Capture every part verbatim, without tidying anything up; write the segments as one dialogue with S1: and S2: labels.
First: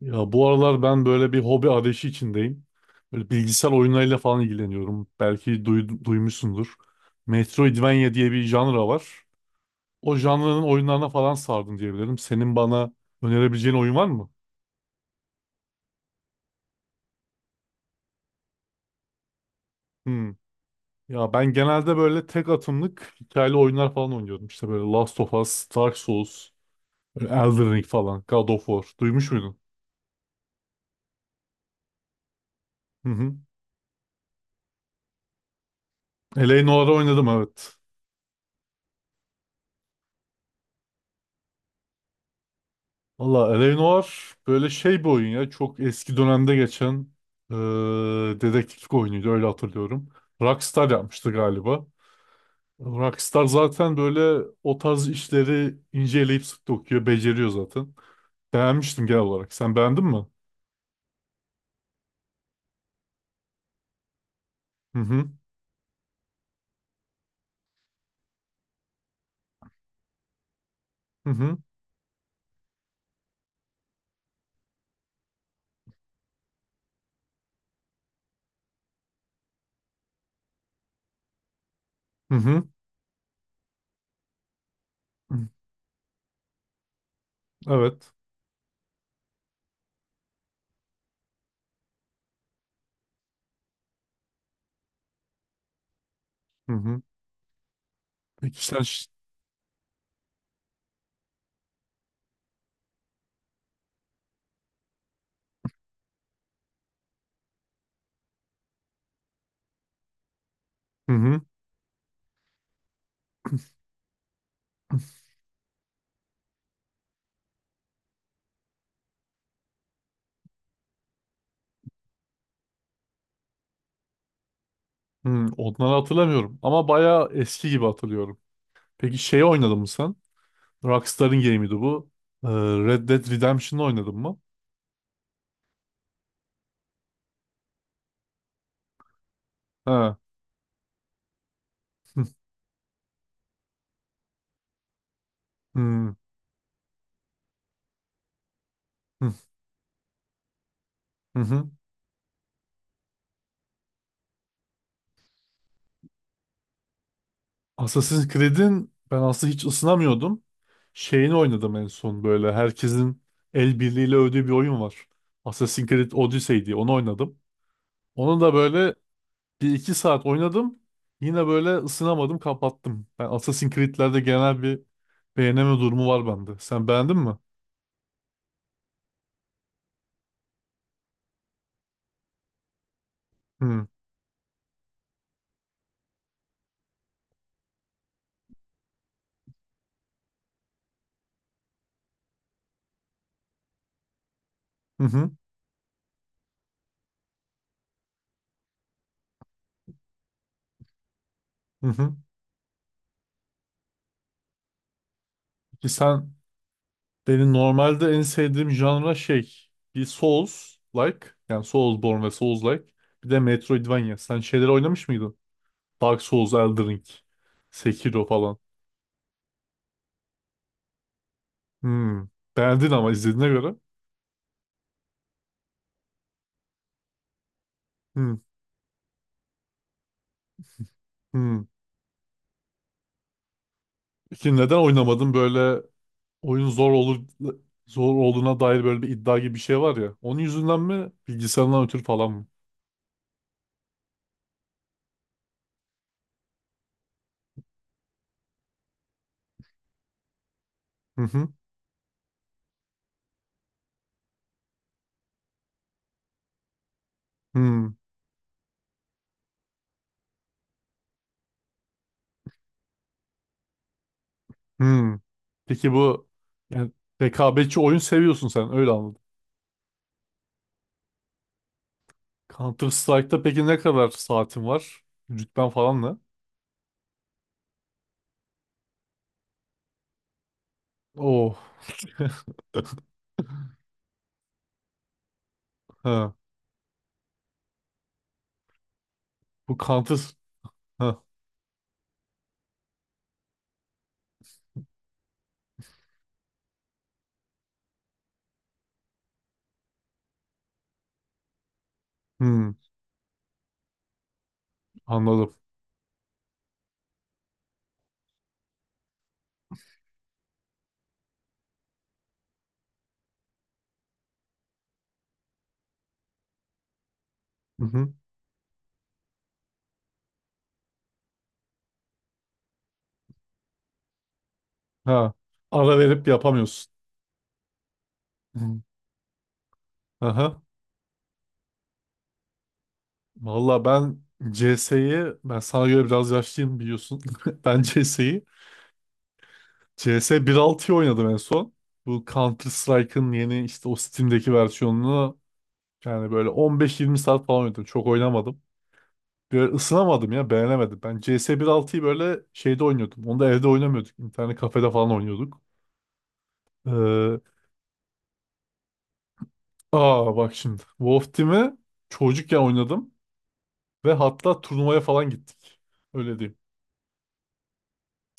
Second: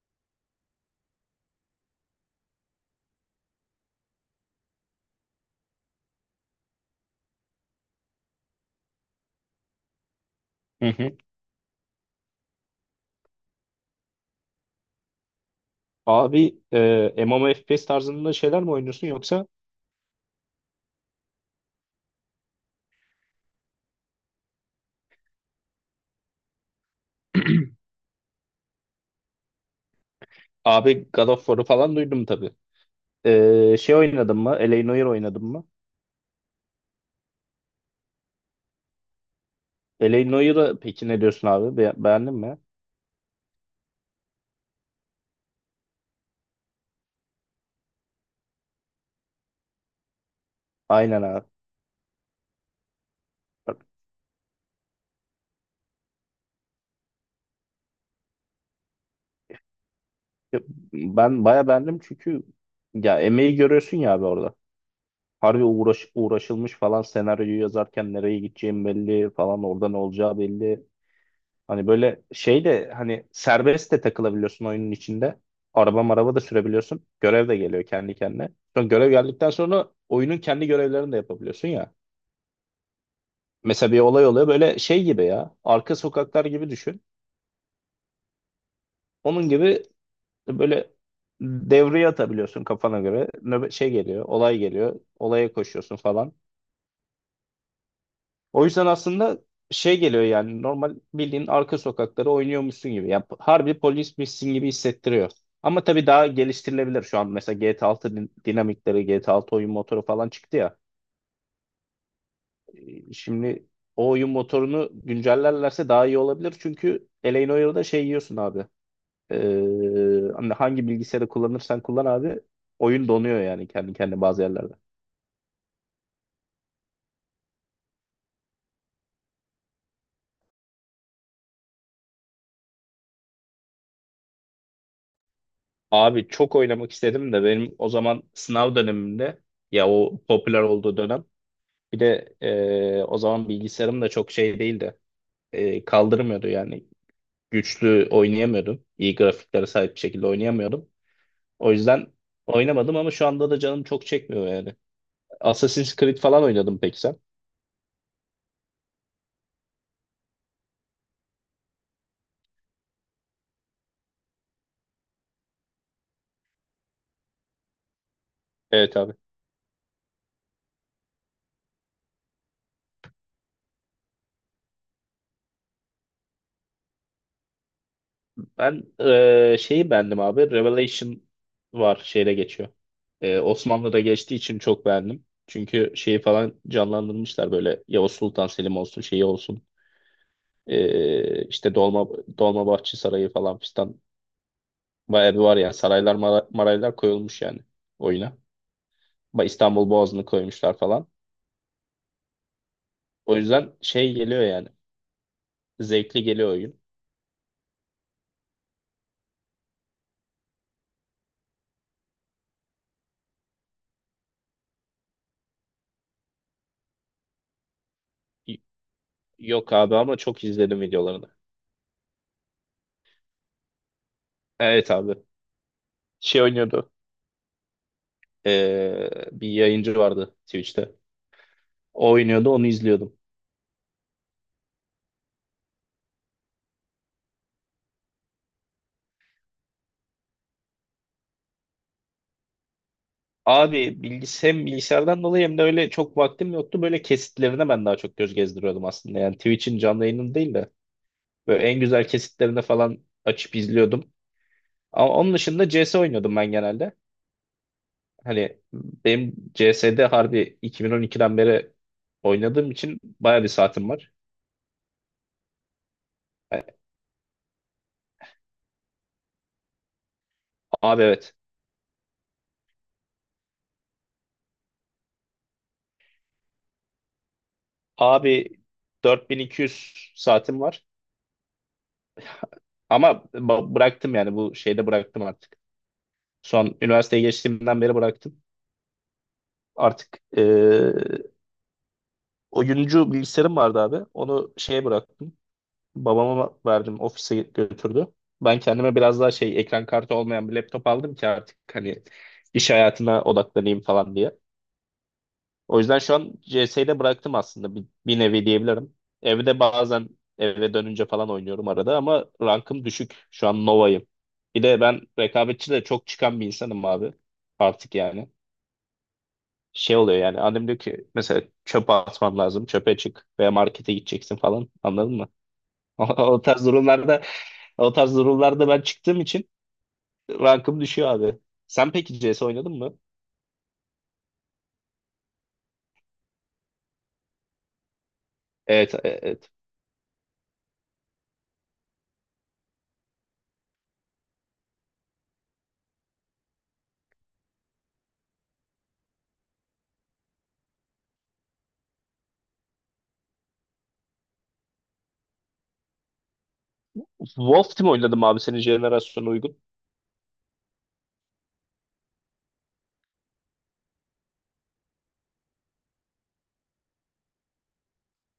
S1: Ya bu aralar ben böyle bir hobi arayışı içindeyim. Böyle bilgisayar oyunlarıyla falan ilgileniyorum. Belki duy- duymuşsundur. Metroidvania diye bir janra var. O janranın
S2: Hı
S1: oyunlarına
S2: hı.
S1: falan sardım diyebilirim. Senin bana önerebileceğin oyun var mı?
S2: Abi e, M M O F P S tarzında şeyler mi oynuyorsun yoksa
S1: Hmm. Ya ben genelde böyle tek atımlık hikayeli oyunlar falan oynuyorum. İşte böyle Last of Us, Dark Souls, böyle Elden Ring falan, God of War. Duymuş muydun?
S2: abi God of War'u falan duydum tabii.
S1: Hı hı.
S2: E, şey oynadın mı? L A. Noire oynadın mı?
S1: Eleanor'u oynadım, evet.
S2: L A. Noire'ı peki ne diyorsun abi? Be- beğendin mi?
S1: Valla L A. Noir böyle şey bir oyun ya. Çok eski dönemde geçen eee dedektiflik oyunuydu, öyle hatırlıyorum. Rockstar
S2: Aynen
S1: yapmıştı
S2: abi.
S1: galiba. Rockstar
S2: Bak,
S1: zaten böyle o tarz işleri inceleyip sık dokuyor, beceriyor zaten. Beğenmiştim genel olarak. Sen beğendin mi?
S2: e, ben baya beğendim, çünkü ya emeği görüyorsun ya abi orada.
S1: Hı hı,
S2: Harbi uğraş, uğraşılmış falan senaryoyu yazarken nereye gideceğim belli, falan orada ne olacağı belli.
S1: hı hı,
S2: Hani böyle şey de hani serbest de takılabiliyorsun oyunun içinde. Araba maraba da sürebiliyorsun. Görev de geliyor kendi kendine. Sonra görev geldikten sonra oyunun kendi görevlerini de yapabiliyorsun ya.
S1: hı hı.
S2: Mesela bir olay oluyor böyle şey gibi
S1: Hı.
S2: ya. Arka sokaklar gibi düşün.
S1: Evet.
S2: Onun gibi böyle devreye atabiliyorsun kafana göre. Nöbet şey geliyor, olay geliyor. Olaya koşuyorsun falan.
S1: Hı hı. Peki
S2: O
S1: sen...
S2: yüzden
S1: ş-
S2: aslında şey geliyor yani normal bildiğin arka sokakları oynuyormuşsun gibi. Ya harbi polismişsin gibi hissettiriyor. Ama tabii daha geliştirilebilir şu an. Mesela G T A altı din- dinamikleri, G T A altı oyun motoru falan çıktı ya.
S1: Hı hı,
S2: E, Şimdi o oyun motorunu güncellerlerse daha iyi olabilir. Çünkü Elane Oyun'da şey yiyorsun abi. Ee, hani hangi bilgisayarı kullanırsan kullan abi. Oyun donuyor yani kendi kendine bazı yerlerde.
S1: hı. Onları hatırlamıyorum. Ama bayağı eski gibi hatırlıyorum. Peki şeyi oynadın mı sen? Rockstar'ın game'iydi bu. Ee, Red Dead Redemption'ı oynadın mı?
S2: Abi çok oynamak istedim de benim o zaman sınav dönemimde, ya
S1: Ha.
S2: o popüler olduğu dönem. Bir
S1: Hı
S2: de e, o zaman bilgisayarım da çok şey değildi. E,
S1: hı
S2: kaldırmıyordu yani. Güçlü oynayamıyordum. İyi
S1: hı
S2: grafiklere sahip bir şekilde oynayamıyordum.
S1: hı. Hı.
S2: O yüzden oynamadım, ama şu anda da canım çok çekmiyor yani. Assassin's Creed falan oynadım, peki sen?
S1: Assassin's Creed'in ben aslında hiç ısınamıyordum. Şeyini oynadım en son böyle. Herkesin el birliğiyle övdüğü bir oyun var. Assassin's Creed Odyssey diye onu oynadım. Onu da böyle
S2: Evet abi.
S1: bir iki saat oynadım. Yine böyle ısınamadım, kapattım. Ben Assassin's Creed'lerde genel bir beğeneme durumu var bende. Sen beğendin mi?
S2: Ben e, şeyi beğendim abi. Revelation var, şeyde geçiyor. E,
S1: Hı
S2: Osmanlı'da geçtiği için çok beğendim. Çünkü şeyi falan canlandırmışlar böyle, Yavuz Sultan Selim olsun şeyi olsun. Ee, işte Dolma Dolmabahçe Sarayı falan fistan,
S1: hı hı.
S2: bayağı bir var yani saraylar mara- maraylar koyulmuş yani oyuna. Ba- İstanbul Boğazı'nı koymuşlar falan.
S1: Hı. Hı.
S2: O yüzden şey geliyor yani,
S1: Peki
S2: zevkli
S1: sen.
S2: geliyor oyun.
S1: Benim normalde en sevdiğim janra şey, bir Souls-like, yani Soulsborne ve Souls-like, bir de Metroidvania. Sen şeyleri oynamış mıydın? Dark Souls, Elden Ring, Sekiro falan.
S2: Y- Yok abi, ama çok izledim videolarını.
S1: Hmm. Beğendin ama izlediğine göre.
S2: Evet abi şey oynuyordu,
S1: Hmm.
S2: ee, bir yayıncı vardı Twitch'te.
S1: Hmm.
S2: O oynuyordu, onu izliyordum.
S1: Peki neden oynamadın? Böyle oyun zor olur, zor olduğuna dair böyle bir iddia gibi bir şey var ya. Onun yüzünden mi, bilgisayarından ötürü falan mı?
S2: Abi bilgis hem bilgisayardan dolayı hem de öyle çok vaktim yoktu. Böyle kesitlerine ben daha çok göz gezdiriyordum aslında. Yani Twitch'in canlı yayını değil de
S1: Hı hı.
S2: böyle en güzel kesitlerinde falan açıp izliyordum. Ama onun dışında C S oynuyordum ben genelde.
S1: Hmm.
S2: Hani benim C S'de harbi iki bin on ikiden beri oynadığım için baya bir saatim var.
S1: Hmm. Peki bu,
S2: Yani
S1: yani rekabetçi oyun seviyorsun sen, öyle anladım.
S2: abi evet.
S1: Counter Strike'da peki ne kadar saatin var? Rütben falan ne?
S2: Abi dört bin iki yüz saatim var.
S1: Oh.
S2: Ama ba- bıraktım yani, bu şeyde bıraktım artık.
S1: Ha.
S2: Son üniversiteye geçtiğimden beri bıraktım.
S1: Bu
S2: Artık
S1: Counter...
S2: eee
S1: Ha.
S2: oyuncu bilgisayarım vardı abi. Onu şeye bıraktım. Babama verdim. Ofise götürdü. Ben kendime biraz daha şey, ekran kartı olmayan bir laptop aldım ki artık hani iş
S1: Hmm.
S2: hayatına odaklanayım falan diye.
S1: Anladım.
S2: O yüzden şu an C S'yi de bıraktım aslında, bir, bir nevi diyebilirim. Evde bazen eve dönünce falan oynuyorum arada, ama rankım düşük. Şu an Nova'yım. Bir de ben rekabetçi de çok çıkan bir insanım abi.
S1: Hı
S2: Artık
S1: hı.
S2: yani. Şey oluyor yani, annem diyor ki mesela çöpe atman lazım, çöpe çık veya markete gideceksin falan, anladın mı?
S1: Ha. Ara verip
S2: O tarz
S1: yapamıyorsun.
S2: durumlarda O tarz durumlarda
S1: Hı.
S2: ben çıktığım için
S1: Aha.
S2: rankım düşüyor abi. Sen peki C S oynadın mı?
S1: Valla ben C S'yi ben sana göre biraz yaşlıyım, biliyorsun. Ben C S'yi
S2: Evet, e, evet.
S1: C S bir nokta altıyı oynadım en son. Bu Counter Strike'ın yeni, işte o Steam'deki versiyonunu, yani böyle on beş yirmi saat falan oynadım. Çok oynamadım. Böyle ısınamadım ya, beğenemedim. Ben C S bir altıyı böyle şeyde oynuyordum. Onu da evde oynamıyorduk. İnternet kafede falan oynuyorduk. Ee,
S2: Wolf Team oynadım abi, senin jenerasyona uygun.
S1: aa bak şimdi. Wolf Team'i çocukken oynadım. Ve hatta turnuvaya falan gittik. Öyle diyeyim.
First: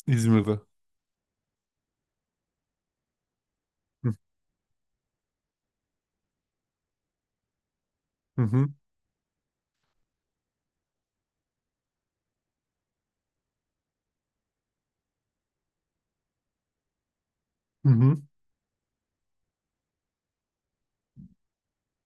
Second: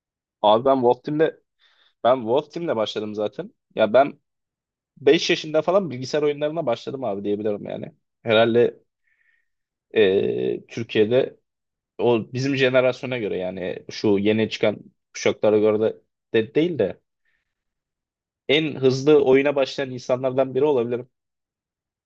S1: İzmir'de.
S2: Abi ben Wolf Team'le ben Wolf Team'le başladım zaten. Ya
S1: Hı
S2: ben beş yaşında falan bilgisayar oyunlarına başladım abi, diyebilirim yani.
S1: hı
S2: Herhalde e, Türkiye'de o bizim jenerasyona göre, yani şu yeni çıkan kuşaklara göre de, de değil de,
S1: hı hı.
S2: en hızlı oyuna başlayan insanlardan biri olabilirim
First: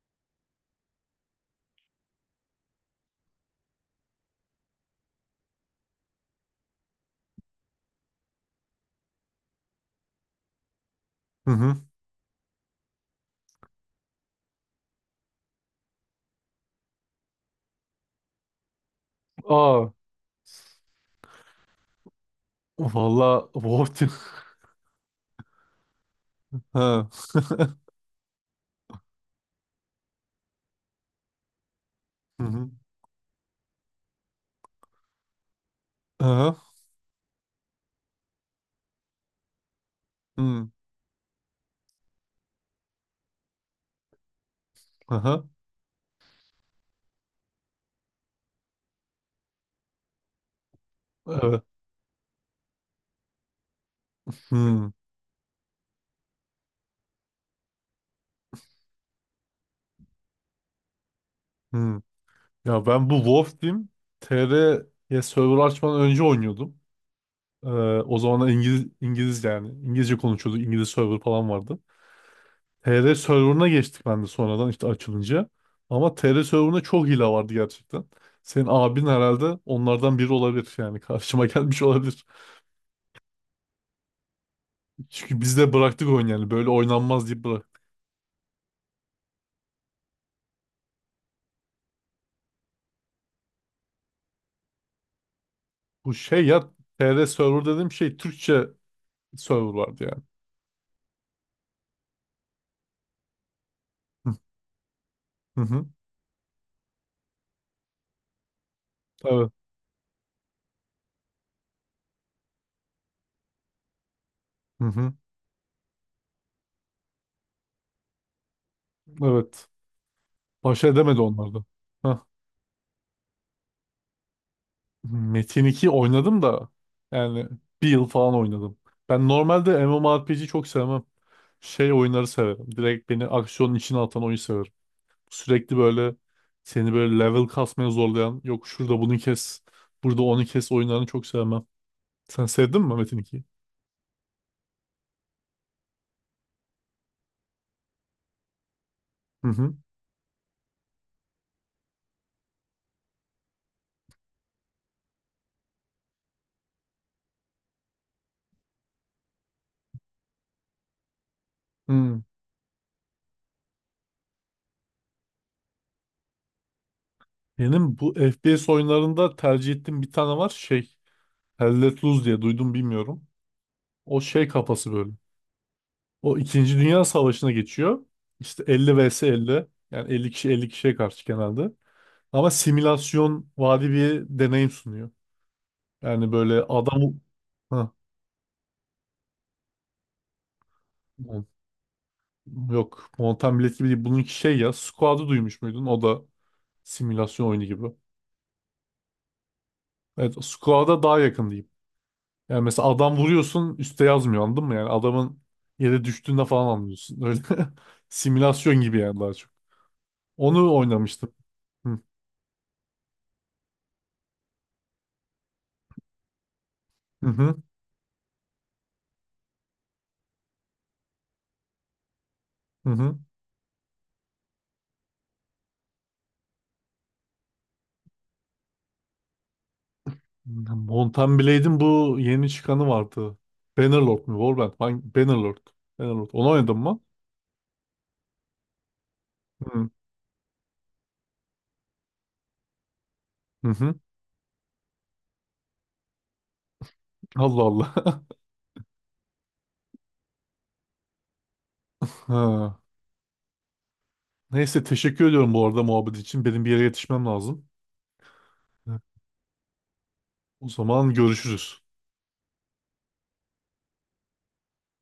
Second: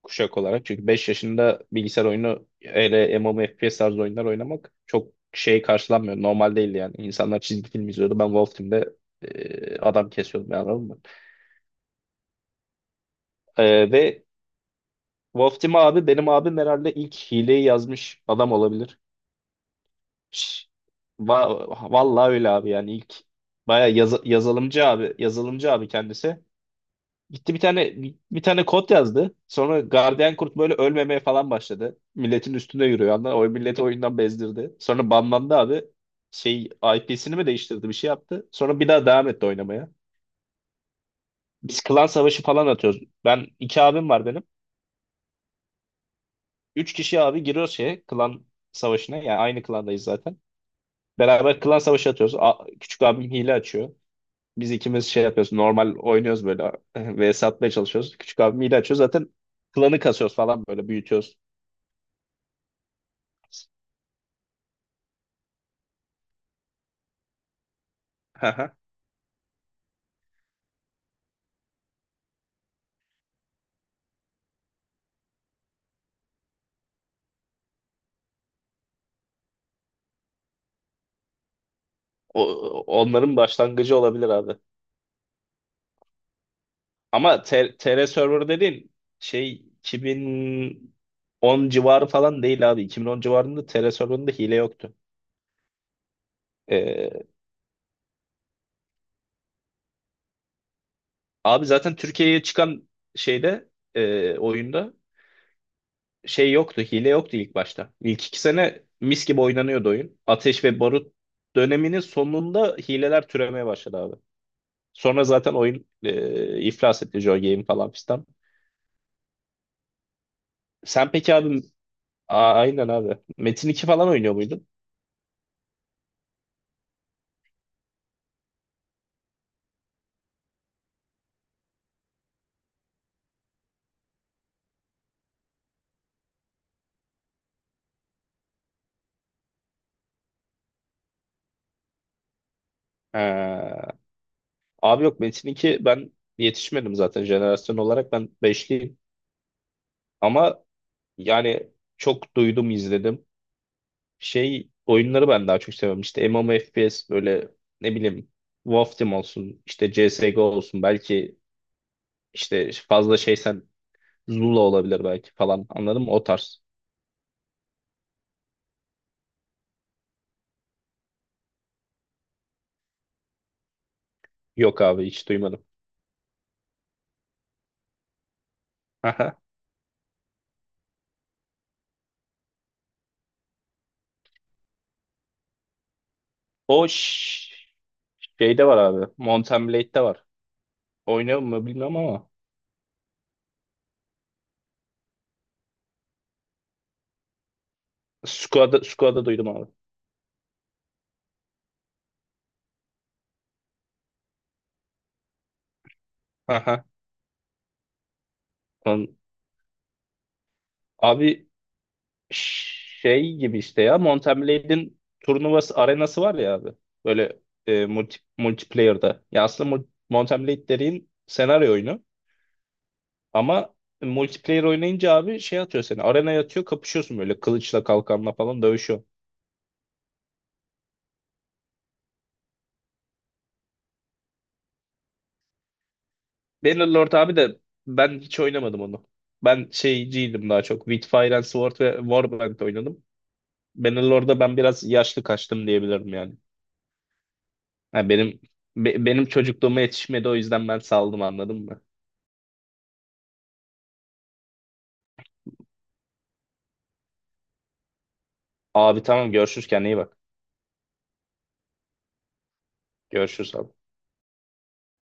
S2: kuşak olarak. Çünkü beş yaşında bilgisayar oyunu öyle M M O F P S tarzı oyunlar oynamak çok şey karşılanmıyor. Normal değil yani. İnsanlar çizgi film izliyordu. Ben Wolf Team'de e, adam kesiyordum yani, anladın mı?
S1: Hı hı.
S2: E, ve Wolf Team abi, benim abim herhalde ilk hileyi yazmış adam olabilir.
S1: Aa,
S2: Şş, va- vallahi öyle abi, yani ilk
S1: valla,
S2: baya
S1: Wolf Team.
S2: yazılımcı abi yazılımcı abi kendisi.
S1: Ha.
S2: Gitti bir tane bir tane kod yazdı. Sonra gardiyan kurt böyle ölmemeye falan başladı.
S1: Hı
S2: Milletin
S1: hı.
S2: üstüne yürüyor, anladın mı? O milleti oyundan bezdirdi. Sonra banlandı abi.
S1: Aha.
S2: Şey, I P'sini mi değiştirdi, bir şey yaptı. Sonra bir daha devam etti oynamaya.
S1: Hı.
S2: Biz klan savaşı falan atıyoruz. Ben iki abim var benim.
S1: Aha.
S2: Üç kişi abi giriyoruz şeye, klan savaşına. Yani aynı klandayız zaten. Beraber
S1: Evet.
S2: klan savaşı atıyoruz. A- küçük abim hile açıyor. Biz
S1: Hı.
S2: ikimiz şey yapıyoruz. Normal oynuyoruz böyle. Ve satmaya çalışıyoruz. Küçük abim hile açıyor. Zaten klanı kasıyoruz falan, böyle büyütüyoruz.
S1: Hı. Ya ben bu Wolf Team T R'ye server açmadan önce oynuyordum. Ee, o zamanlar
S2: Haha.
S1: İngiliz, İngiliz yani İngilizce konuşuyorduk. İngiliz server falan vardı. T R server'ına geçtik ben de sonradan, işte açılınca. Ama T R server'ına çok hile vardı gerçekten. Senin abin herhalde onlardan biri olabilir, yani karşıma gelmiş olabilir.
S2: O, onların başlangıcı olabilir abi.
S1: Çünkü biz de bıraktık oyun, yani böyle oynanmaz
S2: Ama
S1: deyip
S2: T-
S1: bıraktık.
S2: TR Server dediğin şey iki bin on civarı falan değil abi. iki bin on civarında T R Server'ında hile yoktu.
S1: Bu şey ya, T R
S2: Ee,
S1: server dediğim şey, Türkçe server vardı yani.
S2: abi zaten Türkiye'ye çıkan şeyde, e,
S1: Hı
S2: oyunda
S1: hı. Hı.
S2: şey yoktu. Hile yoktu ilk başta. İlk iki sene mis gibi
S1: Evet.
S2: oynanıyordu oyun. Ateş ve Barut döneminin sonunda hileler türemeye başladı abi.
S1: Hı hı.
S2: Sonra zaten oyun e, iflas etti. Joy Game falan fistan.
S1: Evet. Baş
S2: Sen
S1: edemedi
S2: peki abi?
S1: onlarda.
S2: A- aynen abi. Metin iki falan oynuyor muydun?
S1: Metin iki oynadım da, yani bir yıl falan oynadım. Ben normalde MMORPG çok sevmem. Şey oyunları severim. Direkt beni aksiyonun içine atan oyun severim. Sürekli böyle seni böyle level kasmaya zorlayan, yok şurada bunu kes, burada onu kes oyunlarını çok sevmem. Sen sevdin mi Metin
S2: Ee,
S1: ikiyi?
S2: abi yok Metin iki, ben yetişmedim zaten jenerasyon olarak, ben beşliyim.
S1: Hı hı.
S2: Ama yani çok duydum izledim. Şey oyunları ben daha çok seviyorum. İşte M M O F P S böyle, ne bileyim, Wolf Team olsun işte, C S G O olsun belki,
S1: Hı.
S2: işte fazla şeysen Zula olabilir belki falan, anladın mı? O tarz.
S1: Benim bu F P S oyunlarında tercih ettiğim bir tane var, şey Hell Let Loose diye, duydum bilmiyorum. O şey
S2: Yok
S1: kafası
S2: abi
S1: böyle.
S2: hiç duymadım.
S1: O İkinci Dünya Savaşı'na geçiyor. İşte elli vs
S2: Aha.
S1: elli. Yani elli kişi elli kişiye karşı genelde. Ama simülasyon vari bir deneyim sunuyor. Yani böyle
S2: O
S1: adam...
S2: ş-
S1: Ha,
S2: şeyde var abi. Mountain Blade'de var. Oynuyor
S1: Mon-
S2: mu bilmiyorum ama.
S1: yok. Mountain Blade gibi değil. Bununki şey ya. Squad'ı duymuş muydun? O da simülasyon oyunu gibi.
S2: Squad'ı Squad'ı duydum abi.
S1: Evet. Squad'a daha yakın diyeyim. Yani mesela adam vuruyorsun, üstte yazmıyor anladın mı? Yani adamın yere düştüğünde falan
S2: Aha.
S1: anlıyorsun. Öyle simülasyon gibi
S2: Onun-
S1: yani daha çok. Onu oynamıştım.
S2: Abi
S1: Hı
S2: şey gibi, işte ya, Mountain Blade'in turnuvası arenası var ya abi.
S1: hı
S2: Böyle
S1: hı.
S2: e, multi, multiplayer'da. Ya aslında mul- Mountain Blade dediğin senaryo oyunu.
S1: Hı.
S2: Ama multiplayer oynayınca abi şey atıyor seni. Arenaya atıyor, kapışıyorsun böyle, kılıçla kalkanla falan dövüşüyor.
S1: Mountain Blade'in bu yeni çıkanı vardı. Bannerlord mu? Warband. Hangi? Bannerlord. Bannerlord. Onu oynadın mı?
S2: Bannerlord abi de, ben hiç oynamadım onu. Ben
S1: Hı.
S2: şeyciydim daha çok. With Fire and Sword ve Warband oynadım.
S1: Hı hı.
S2: Bannerlord'da ben biraz yaşlı kaçtım diyebilirim yani.
S1: Allah Allah.
S2: Ha, benim be- benim çocukluğuma yetişmedi, o yüzden ben saldım, anladın mı?
S1: Ha. Neyse, teşekkür ediyorum bu arada muhabbet için. Benim bir yere yetişmem lazım. Evet.
S2: Abi tamam görüşürüz, kendine iyi bak.
S1: O zaman görüşürüz.
S2: Görüşürüz abi.